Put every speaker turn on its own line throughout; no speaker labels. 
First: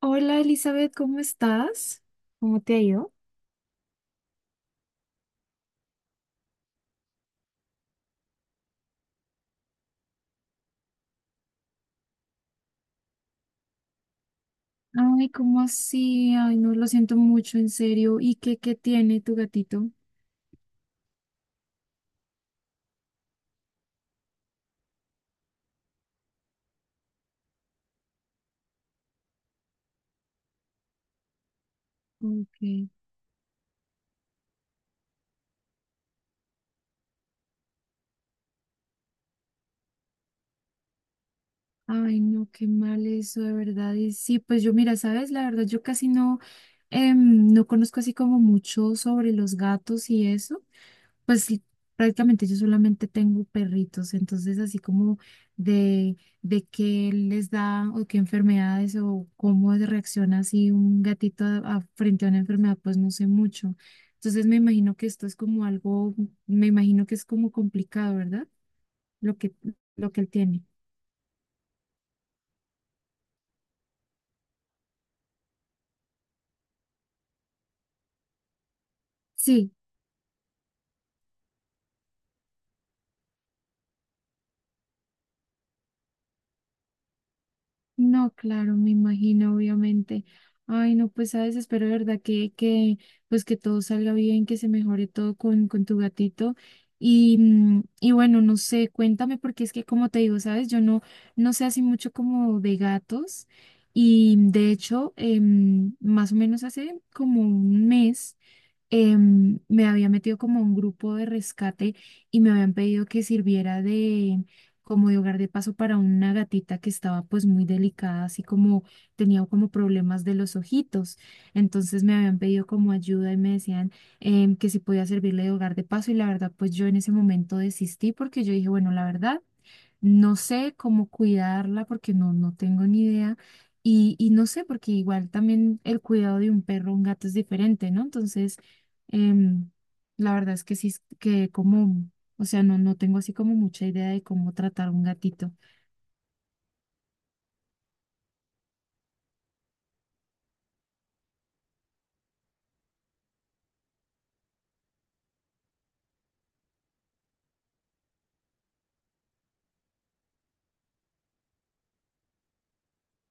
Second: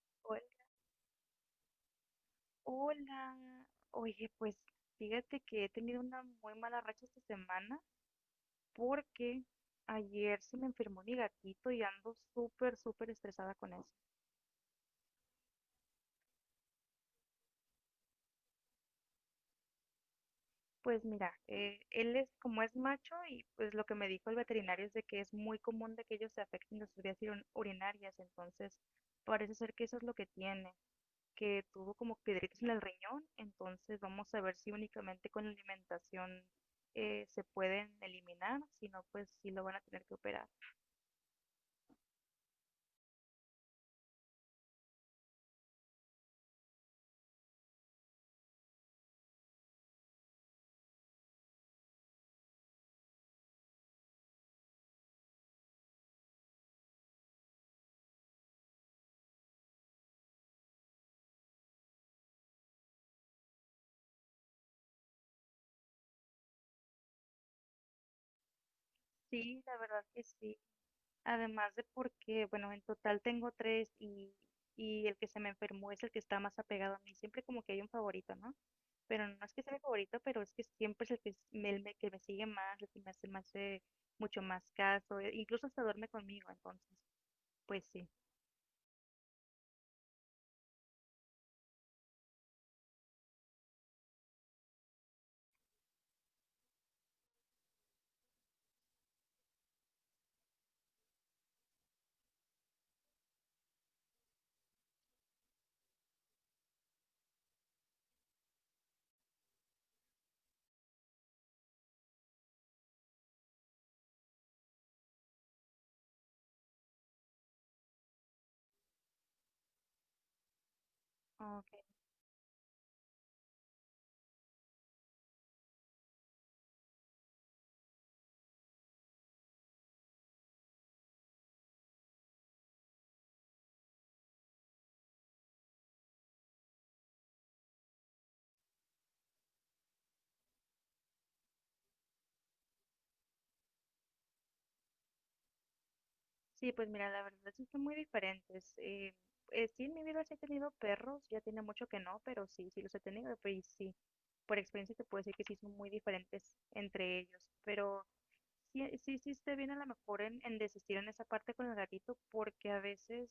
Hola
Hol-
Elizabeth, ¿cómo estás? ¿Cómo te ha ido?
Hola, oye, pues fíjate que he tenido una muy mala racha esta semana porque ayer se me enfermó mi gatito y ando súper, súper estresada con eso.
Ay, ¿cómo así? Ay, no, lo siento mucho, en serio. ¿Y qué tiene tu gatito?
Pues mira, él es como es macho y pues lo que me dijo el veterinario es de que es muy común de que ellos se afecten de sus vías urinarias, entonces parece ser que eso es lo que tiene, que tuvo como piedritas en el
Ok.
riñón. Entonces vamos a ver si únicamente con la alimentación se pueden eliminar, si no, pues sí lo van a tener que operar.
Ay, no, qué mal eso, de verdad. Y sí, pues yo, mira, sabes, la verdad, yo casi no, no conozco así como mucho sobre los gatos y eso. Pues sí, prácticamente yo solamente tengo perritos, entonces así como de, de qué les da o qué enfermedades o cómo reacciona así un gatito frente a una enfermedad, pues no sé mucho. Entonces me imagino que esto es como algo, me imagino que es como complicado, ¿verdad? Lo que,
Sí, la verdad
lo que
que
él
sí.
tiene.
Además de porque, bueno, en total tengo tres y el que se me enfermó es el que está más apegado a mí. Siempre como que hay un favorito, ¿no? Pero no es que sea
Sí.
mi favorito, pero es que siempre es el que, que me sigue más, el que me hace mucho más caso, incluso hasta duerme conmigo, entonces, pues sí.
No, claro, me imagino, obviamente. Ay, no, pues sabes, espero de verdad pues que todo salga bien, que se mejore todo con tu gatito. Y bueno, no sé, cuéntame, porque es que como te digo, sabes, yo no, no sé así mucho como de gatos. Y de hecho, más o menos hace como un mes me había metido como a un grupo de rescate y me habían pedido que sirviera de como de hogar de paso para una gatita que estaba pues muy delicada, así como tenía como problemas de los ojitos.
Ok.
Entonces me habían pedido como ayuda y me decían que si podía servirle de hogar de paso y la verdad pues yo en ese momento desistí porque yo dije, bueno, la verdad. No sé cómo cuidarla porque no, no tengo ni idea. Y no sé, porque igual también el cuidado de un perro o un gato es diferente, ¿no? Entonces, em, la verdad es que sí, es que como, o sea, no, no tengo así como mucha idea de cómo tratar un gatito.
Sí, pues mira, la verdad sí son muy diferentes. Sí, en mi vida sí he tenido perros, ya tiene mucho que no, pero sí, sí los he tenido, pero y sí, por experiencia te puedo decir que sí son muy diferentes entre ellos. Pero sí, sí hiciste bien a lo mejor en desistir en esa parte con el gatito, porque a veces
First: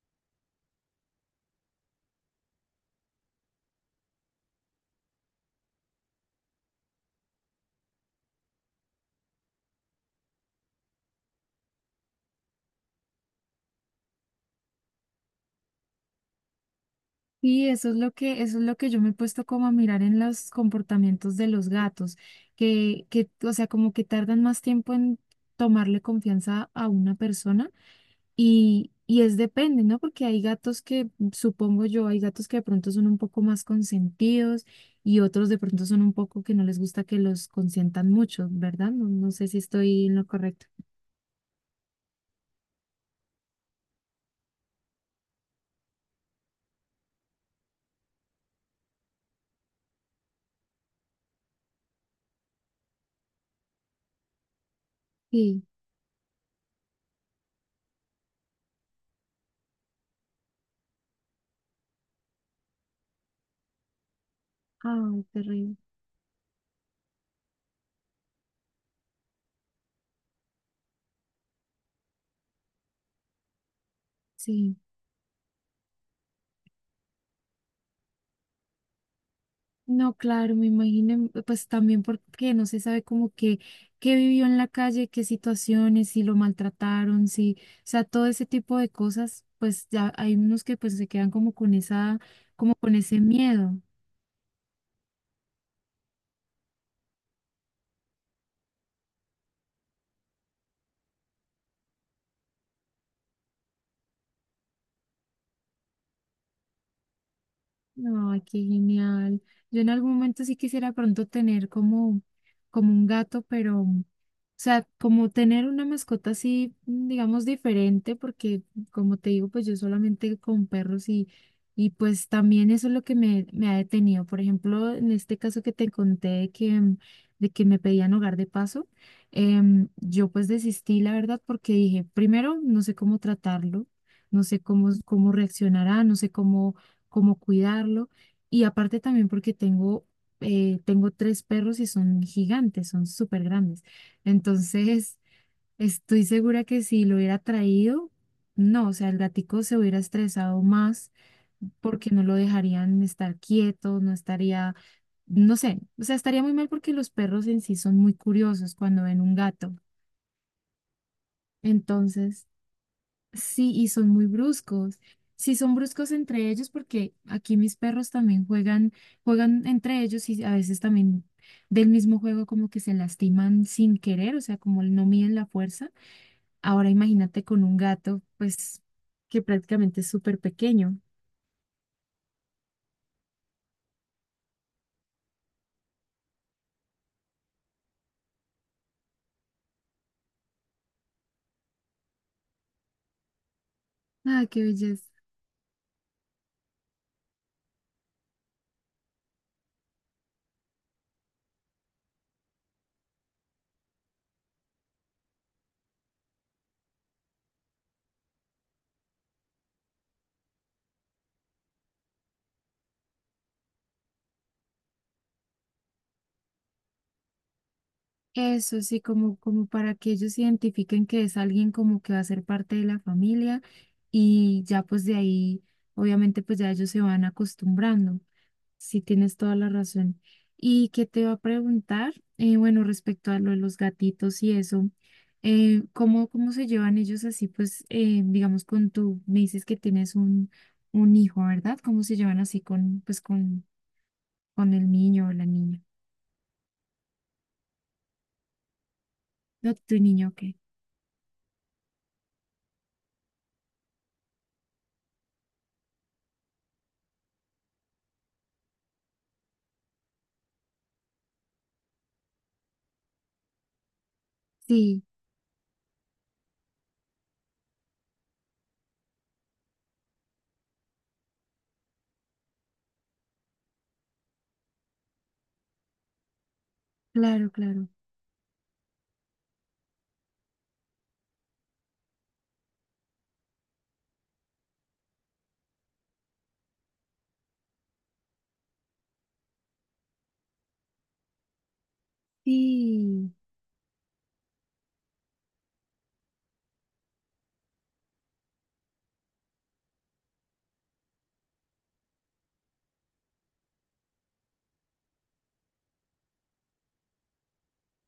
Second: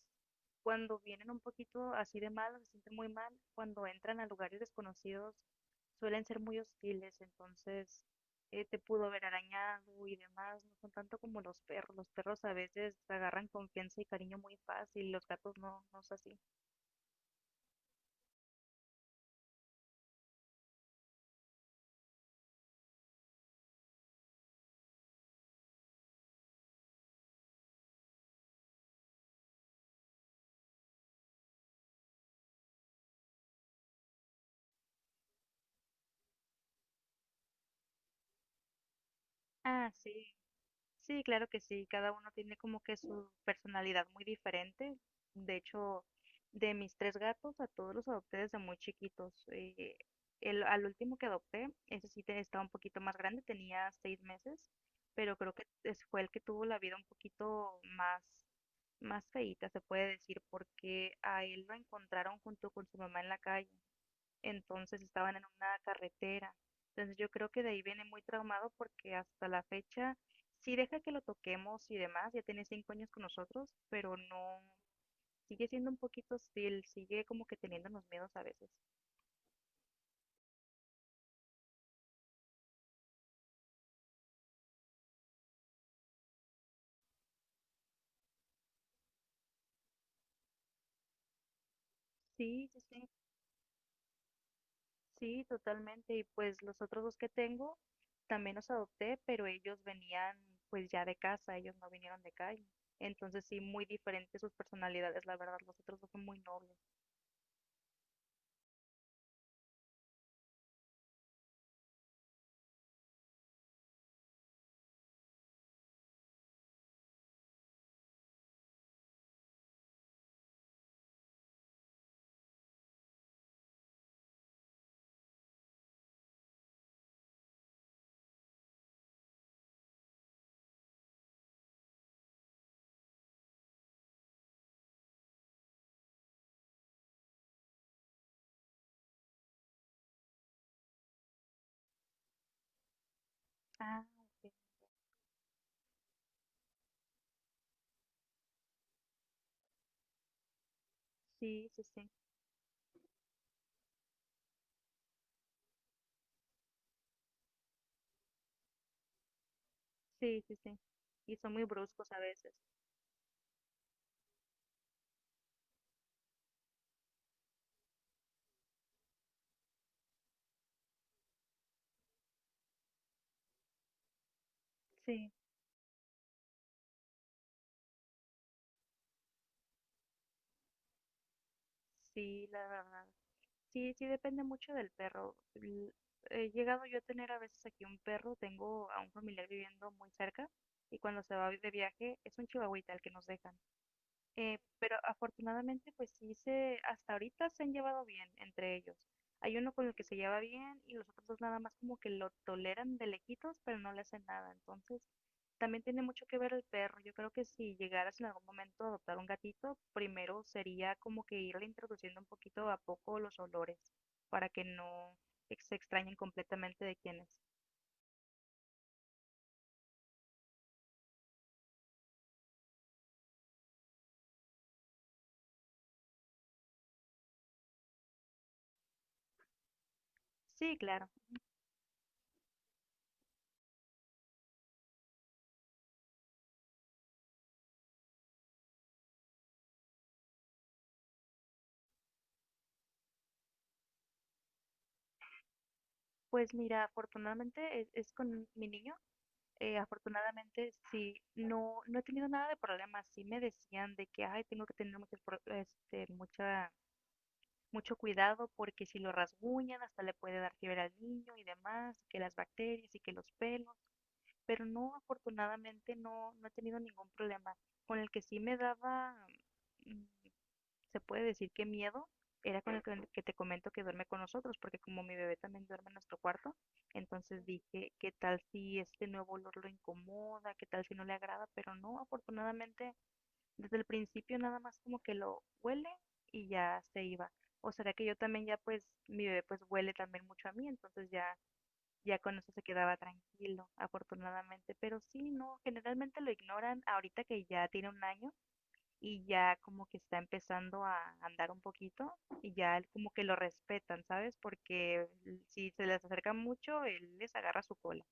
cuando vienen un poquito así de mal, se sienten muy mal, cuando entran a lugares desconocidos suelen ser muy hostiles. Entonces te pudo haber arañado y demás, no son tanto como los perros a veces agarran confianza y cariño muy fácil, los gatos no, no es así.
Y eso es lo que, eso es lo que yo me he puesto como a mirar en los comportamientos de los gatos, o sea, como que tardan más tiempo en tomarle confianza a una persona. Y es depende, ¿no? Porque hay gatos que, supongo yo, hay gatos que de pronto son un poco más consentidos y otros de pronto son un poco que no les gusta que los consientan mucho, ¿verdad? No, no sé si
Ah,
estoy
sí,
en lo correcto.
sí, claro que sí, cada uno tiene como que su personalidad muy diferente. De hecho, de mis tres gatos, a todos los adopté desde muy chiquitos. El, al último que adopté, ese sí estaba un poquito más grande, tenía seis meses, pero creo que
Sí.
fue el que tuvo la vida un poquito más, más feíta, se puede decir, porque a él lo encontraron junto con su mamá en la calle, entonces
Ay,
estaban en una
terrible.
carretera. Entonces yo creo que de ahí viene muy traumado porque hasta la fecha sí deja que lo toquemos y demás, ya tiene cinco años con nosotros, pero no,
Sí.
sigue siendo un poquito hostil, sigue como que teniendo los miedos a veces.
No, claro, me imagino, pues también porque no se sabe como que qué vivió en la calle, qué situaciones, si lo maltrataron, si, o sea, todo ese tipo de cosas, pues ya hay unos que pues se quedan como con esa,
Sí,
como
sí,
con
sí,
ese miedo.
sí, totalmente. Y pues los otros dos que tengo también los adopté, pero ellos venían pues ya de casa, ellos no vinieron de calle. Entonces sí, muy diferentes sus personalidades, la verdad, los otros dos son muy nobles.
Ay, qué genial. Yo en algún momento sí quisiera pronto tener como, como un gato, pero o sea, como tener una mascota así, digamos, diferente, porque como te digo, pues yo solamente con perros y pues también eso es lo que me ha detenido. Por ejemplo, en este caso que te conté de que, de que me pedían hogar de paso, yo pues desistí, la verdad, porque dije, primero, no sé cómo tratarlo, no sé cómo reaccionará, no sé cómo cuidarlo. Y aparte también porque tengo, tengo tres perros y son gigantes, son súper grandes.
Ah, ok.
Entonces, estoy segura que si lo hubiera traído, no, o sea, el gatico se hubiera estresado más
Sí, sí, sí.
porque no lo dejarían estar quieto, no estaría, no sé, o sea, estaría muy mal porque los perros en sí son muy curiosos cuando ven un gato.
Sí, sí, sí. Y son muy bruscos a
Entonces,
veces.
sí, y son muy bruscos. Sí, son bruscos entre ellos porque aquí mis perros también juegan entre ellos y a veces también del mismo juego como que se lastiman sin querer, o sea, como no
Sí,
miden la fuerza. Ahora imagínate con un gato, pues, que prácticamente es súper pequeño.
sí, la verdad. Sí, sí, depende mucho del perro. He llegado yo a tener a veces aquí un perro, tengo a un familiar viviendo muy cerca y cuando se va de viaje es un chihuahuita el que nos dejan.
Ah, qué
Pero
belleza.
afortunadamente, hasta ahorita se han llevado bien entre ellos. Hay uno con el que se lleva bien y los otros dos nada más como que lo toleran de lejitos, pero no le hacen nada. Entonces, también tiene mucho que ver el perro. Yo creo que si llegaras en algún momento a adoptar un gatito, primero sería como que irle introduciendo un poquito a poco los olores para que no se extrañen completamente de quién es.
Eso sí, como para que ellos identifiquen que es alguien como que va a ser parte de la familia y ya pues de ahí, obviamente pues ya ellos se van acostumbrando. Sí, tienes toda la razón.
Sí,
¿Y
claro.
qué te va a preguntar? Bueno, respecto a lo de los gatitos y eso, Cómo se llevan ellos así? Pues, digamos, con tu, me dices que tienes un hijo, ¿verdad? ¿Cómo se llevan así con, pues, con el niño o la niña?
Pues mira, afortunadamente es con mi niño.
No, tu niño, ok.
Afortunadamente sí, no, no he tenido nada de problemas. Sí me decían de que, ay, tengo que tener mucho pro- este, mucha, mucho cuidado porque si lo rasguñan hasta le puede dar fiebre al niño y demás, que las bacterias y que los pelos. Pero no,
Sí,
afortunadamente no, no he tenido ningún problema. Con el que sí me daba, mm, se puede decir que miedo, era con el que te comento que duerme con nosotros, porque como mi bebé también duerme en nuestro cuarto, entonces
claro, claro.
dije, ¿qué tal si este nuevo olor lo incomoda? ¿Qué tal si no le agrada? Pero no, afortunadamente, desde el principio nada más como que lo huele y ya se iba. O será que yo también ya pues, mi bebé pues huele también mucho a mí, entonces ya con eso se quedaba
Sí.
tranquilo, afortunadamente. Pero sí, no, generalmente lo ignoran ahorita que ya tiene un año y ya como que está empezando a andar un poquito y ya él como que lo respetan, ¿sabes? Porque si se les acerca mucho, él les agarra su cola.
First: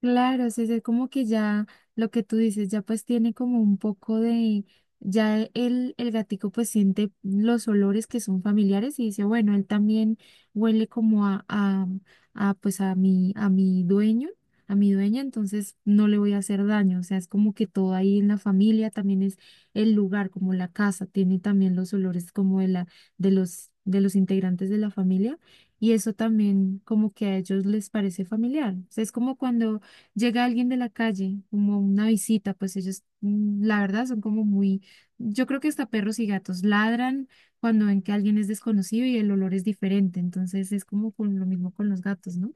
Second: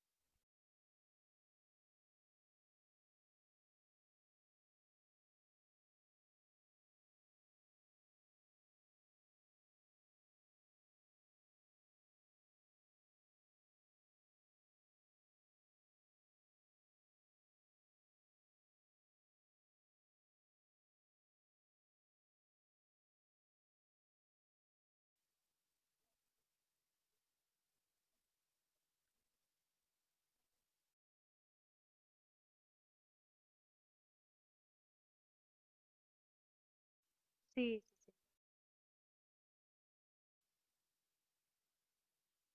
Claro, sí, es como que ya lo que tú dices, ya pues tiene como un poco de, ya el gatico pues siente los olores que son familiares y dice, bueno, él también huele como a, pues a mi dueño, a mi dueña, entonces no le voy a hacer daño, o sea, es como que todo ahí en la familia también es el lugar, como la casa, tiene también los olores como de los integrantes de la familia. Y eso también como que a ellos les parece familiar. O sea, es como cuando llega alguien de la calle, como una visita, pues ellos, la verdad, son como muy, yo creo que hasta perros y gatos ladran
Sí,
cuando ven
sí,
que
sí.
alguien es desconocido y el olor es diferente, entonces es como con lo mismo con los gatos, ¿no?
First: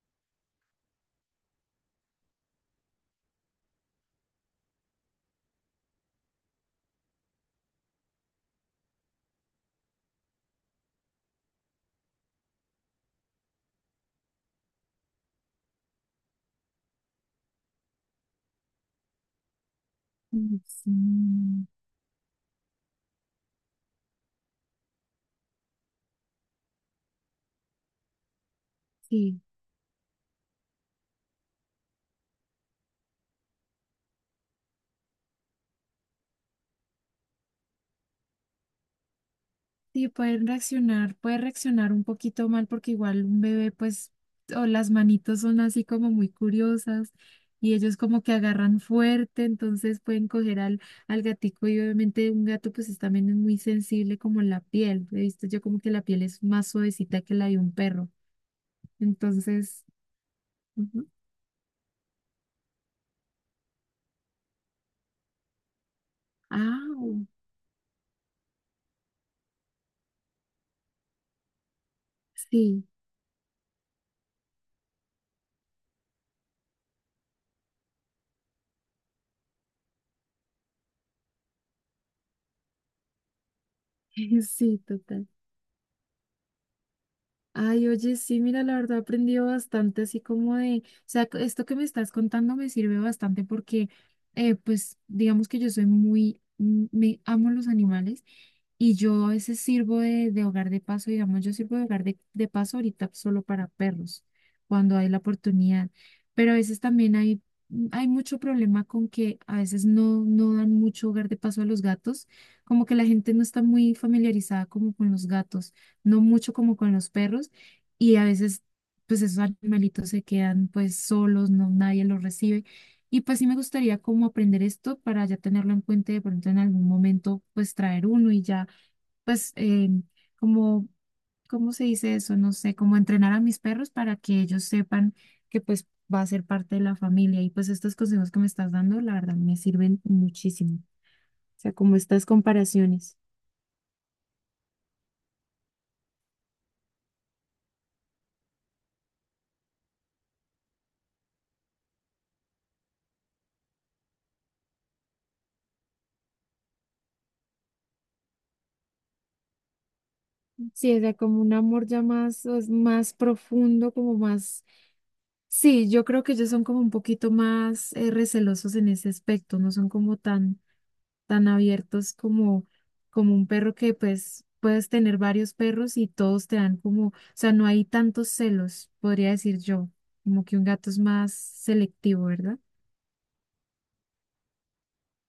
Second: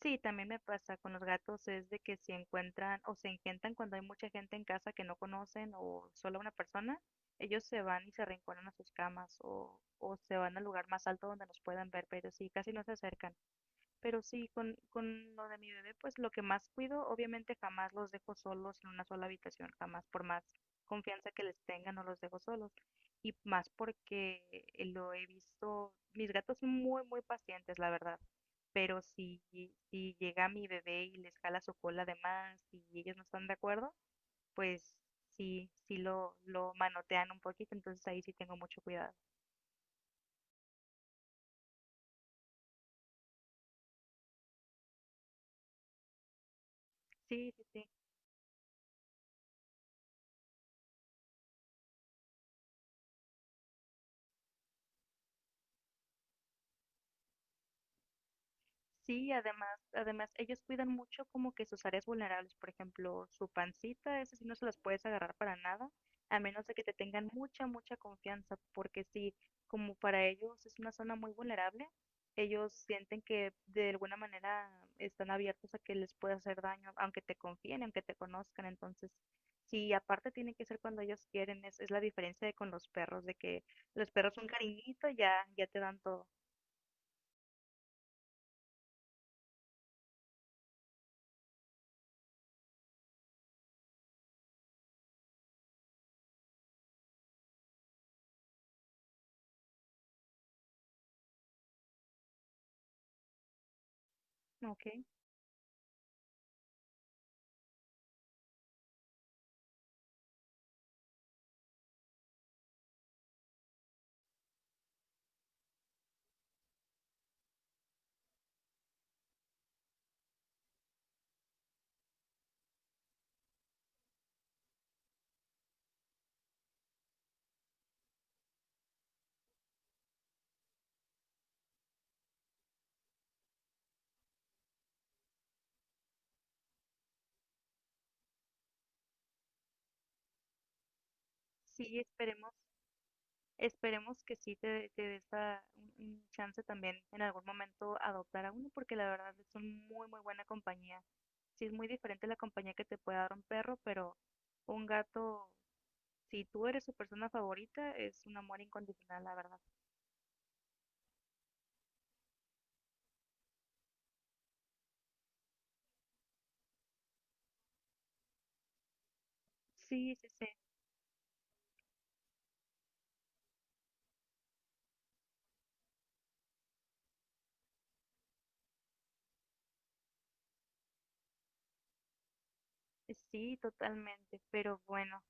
Sí, también me pasa con los gatos es de que si encuentran o se engentan cuando hay mucha gente en casa que no conocen o solo una persona, ellos se van y se arrinconan a sus camas o se van al lugar más alto donde nos puedan ver, pero sí, casi no se acercan. Pero sí, con lo de mi bebé, pues lo que más cuido, obviamente jamás los dejo solos en una sola habitación, jamás, por más
Mm,
confianza que les tenga, no los dejo solos. Y más porque lo he visto, mis gatos son muy, muy pacientes, la verdad. Pero
sí,
si llega mi bebé y les jala su cola de más y ellos no están de acuerdo, pues sí, lo manotean un poquito, entonces ahí sí tengo mucho cuidado.
sí, pueden reaccionar, puede reaccionar un poquito mal porque igual un bebé, pues, o las manitos son así como muy curiosas
Sí, sí,
y
sí.
ellos como que agarran fuerte, entonces pueden coger al gatico y obviamente un gato pues también es muy sensible como la piel. He visto yo como que la piel es más suavecita que la de un perro.
Sí, además,
Entonces,
además, ellos cuidan
ujú.
mucho como que sus áreas vulnerables, por ejemplo, su pancita, esas sí no se las puedes agarrar para nada, a menos de que te
Ah,
tengan mucha, mucha confianza, porque sí, como para ellos es una zona muy vulnerable, ellos
sí,
sienten que de alguna manera están abiertos a que les pueda hacer daño, aunque te confíen, aunque te conozcan. Entonces, sí, aparte tiene que ser cuando ellos quieren, es la diferencia de con los perros, de que los perros un
sí,
cariñito
total.
ya te dan todo.
Ay, oye, sí, mira, la verdad he aprendido bastante, así como de, o sea, esto que me estás contando me sirve bastante porque, pues, digamos que yo soy me amo los animales y yo a veces sirvo de hogar de paso, digamos, yo sirvo de hogar de paso ahorita solo para perros,
Ok,
cuando hay la oportunidad, pero a veces también hay, hay mucho problema con que a veces no, no dan mucho hogar de paso a los gatos, como que la gente no está muy familiarizada como con los gatos no mucho como con los perros, y a veces pues esos animalitos se quedan pues solos, no nadie los recibe. Y pues sí me gustaría como aprender esto para ya tenerlo en cuenta y de pronto en algún momento pues traer uno y ya pues como, ¿cómo se dice eso? No sé, como entrenar a mis perros para que ellos sepan que pues va a ser parte de la familia. Y pues estos consejos que me estás dando, la verdad, me sirven muchísimo. O sea, como
sí,
estas
esperemos.
comparaciones.
Esperemos que sí te dé esa, un chance también en algún momento adoptar a uno, porque la verdad es un muy, muy buena compañía. Sí es muy diferente la compañía que te puede dar un perro, pero un gato, si tú eres su persona favorita, es un amor incondicional, la verdad.
Sí, o sea, como un amor ya más, es más profundo, como más... Sí, yo creo que ellos son como un poquito más recelosos en ese aspecto, no son
Sí,
como
sí, sí,
tan, tan abiertos como un perro que pues puedes tener varios perros y todos te dan como, o sea, no hay tantos celos, podría decir yo, como que un gato es más selectivo, ¿verdad?
sí, totalmente. Pero bueno,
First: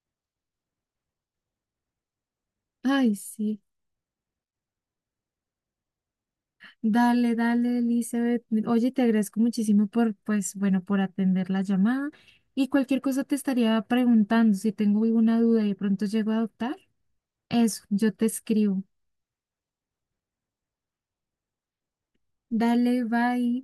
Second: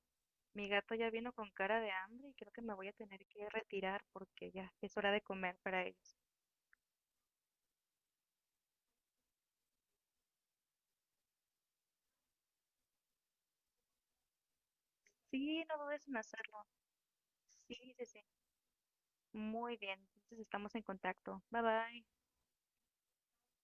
mi gato ya vino con cara de hambre y creo que me voy a
Ay,
tener que
sí.
retirar porque ya es hora de comer para ellos.
Dale, dale, Elizabeth. Oye, te agradezco muchísimo por, pues, bueno, por atender la llamada. Y cualquier cosa te estaría preguntando si tengo alguna
Sí,
duda y de
no
pronto
dudes en
llego a
hacerlo.
adoptar.
Sí,
Eso,
sí,
yo
sí.
te escribo.
Muy bien, entonces estamos en contacto. Bye bye.
Dale, bye.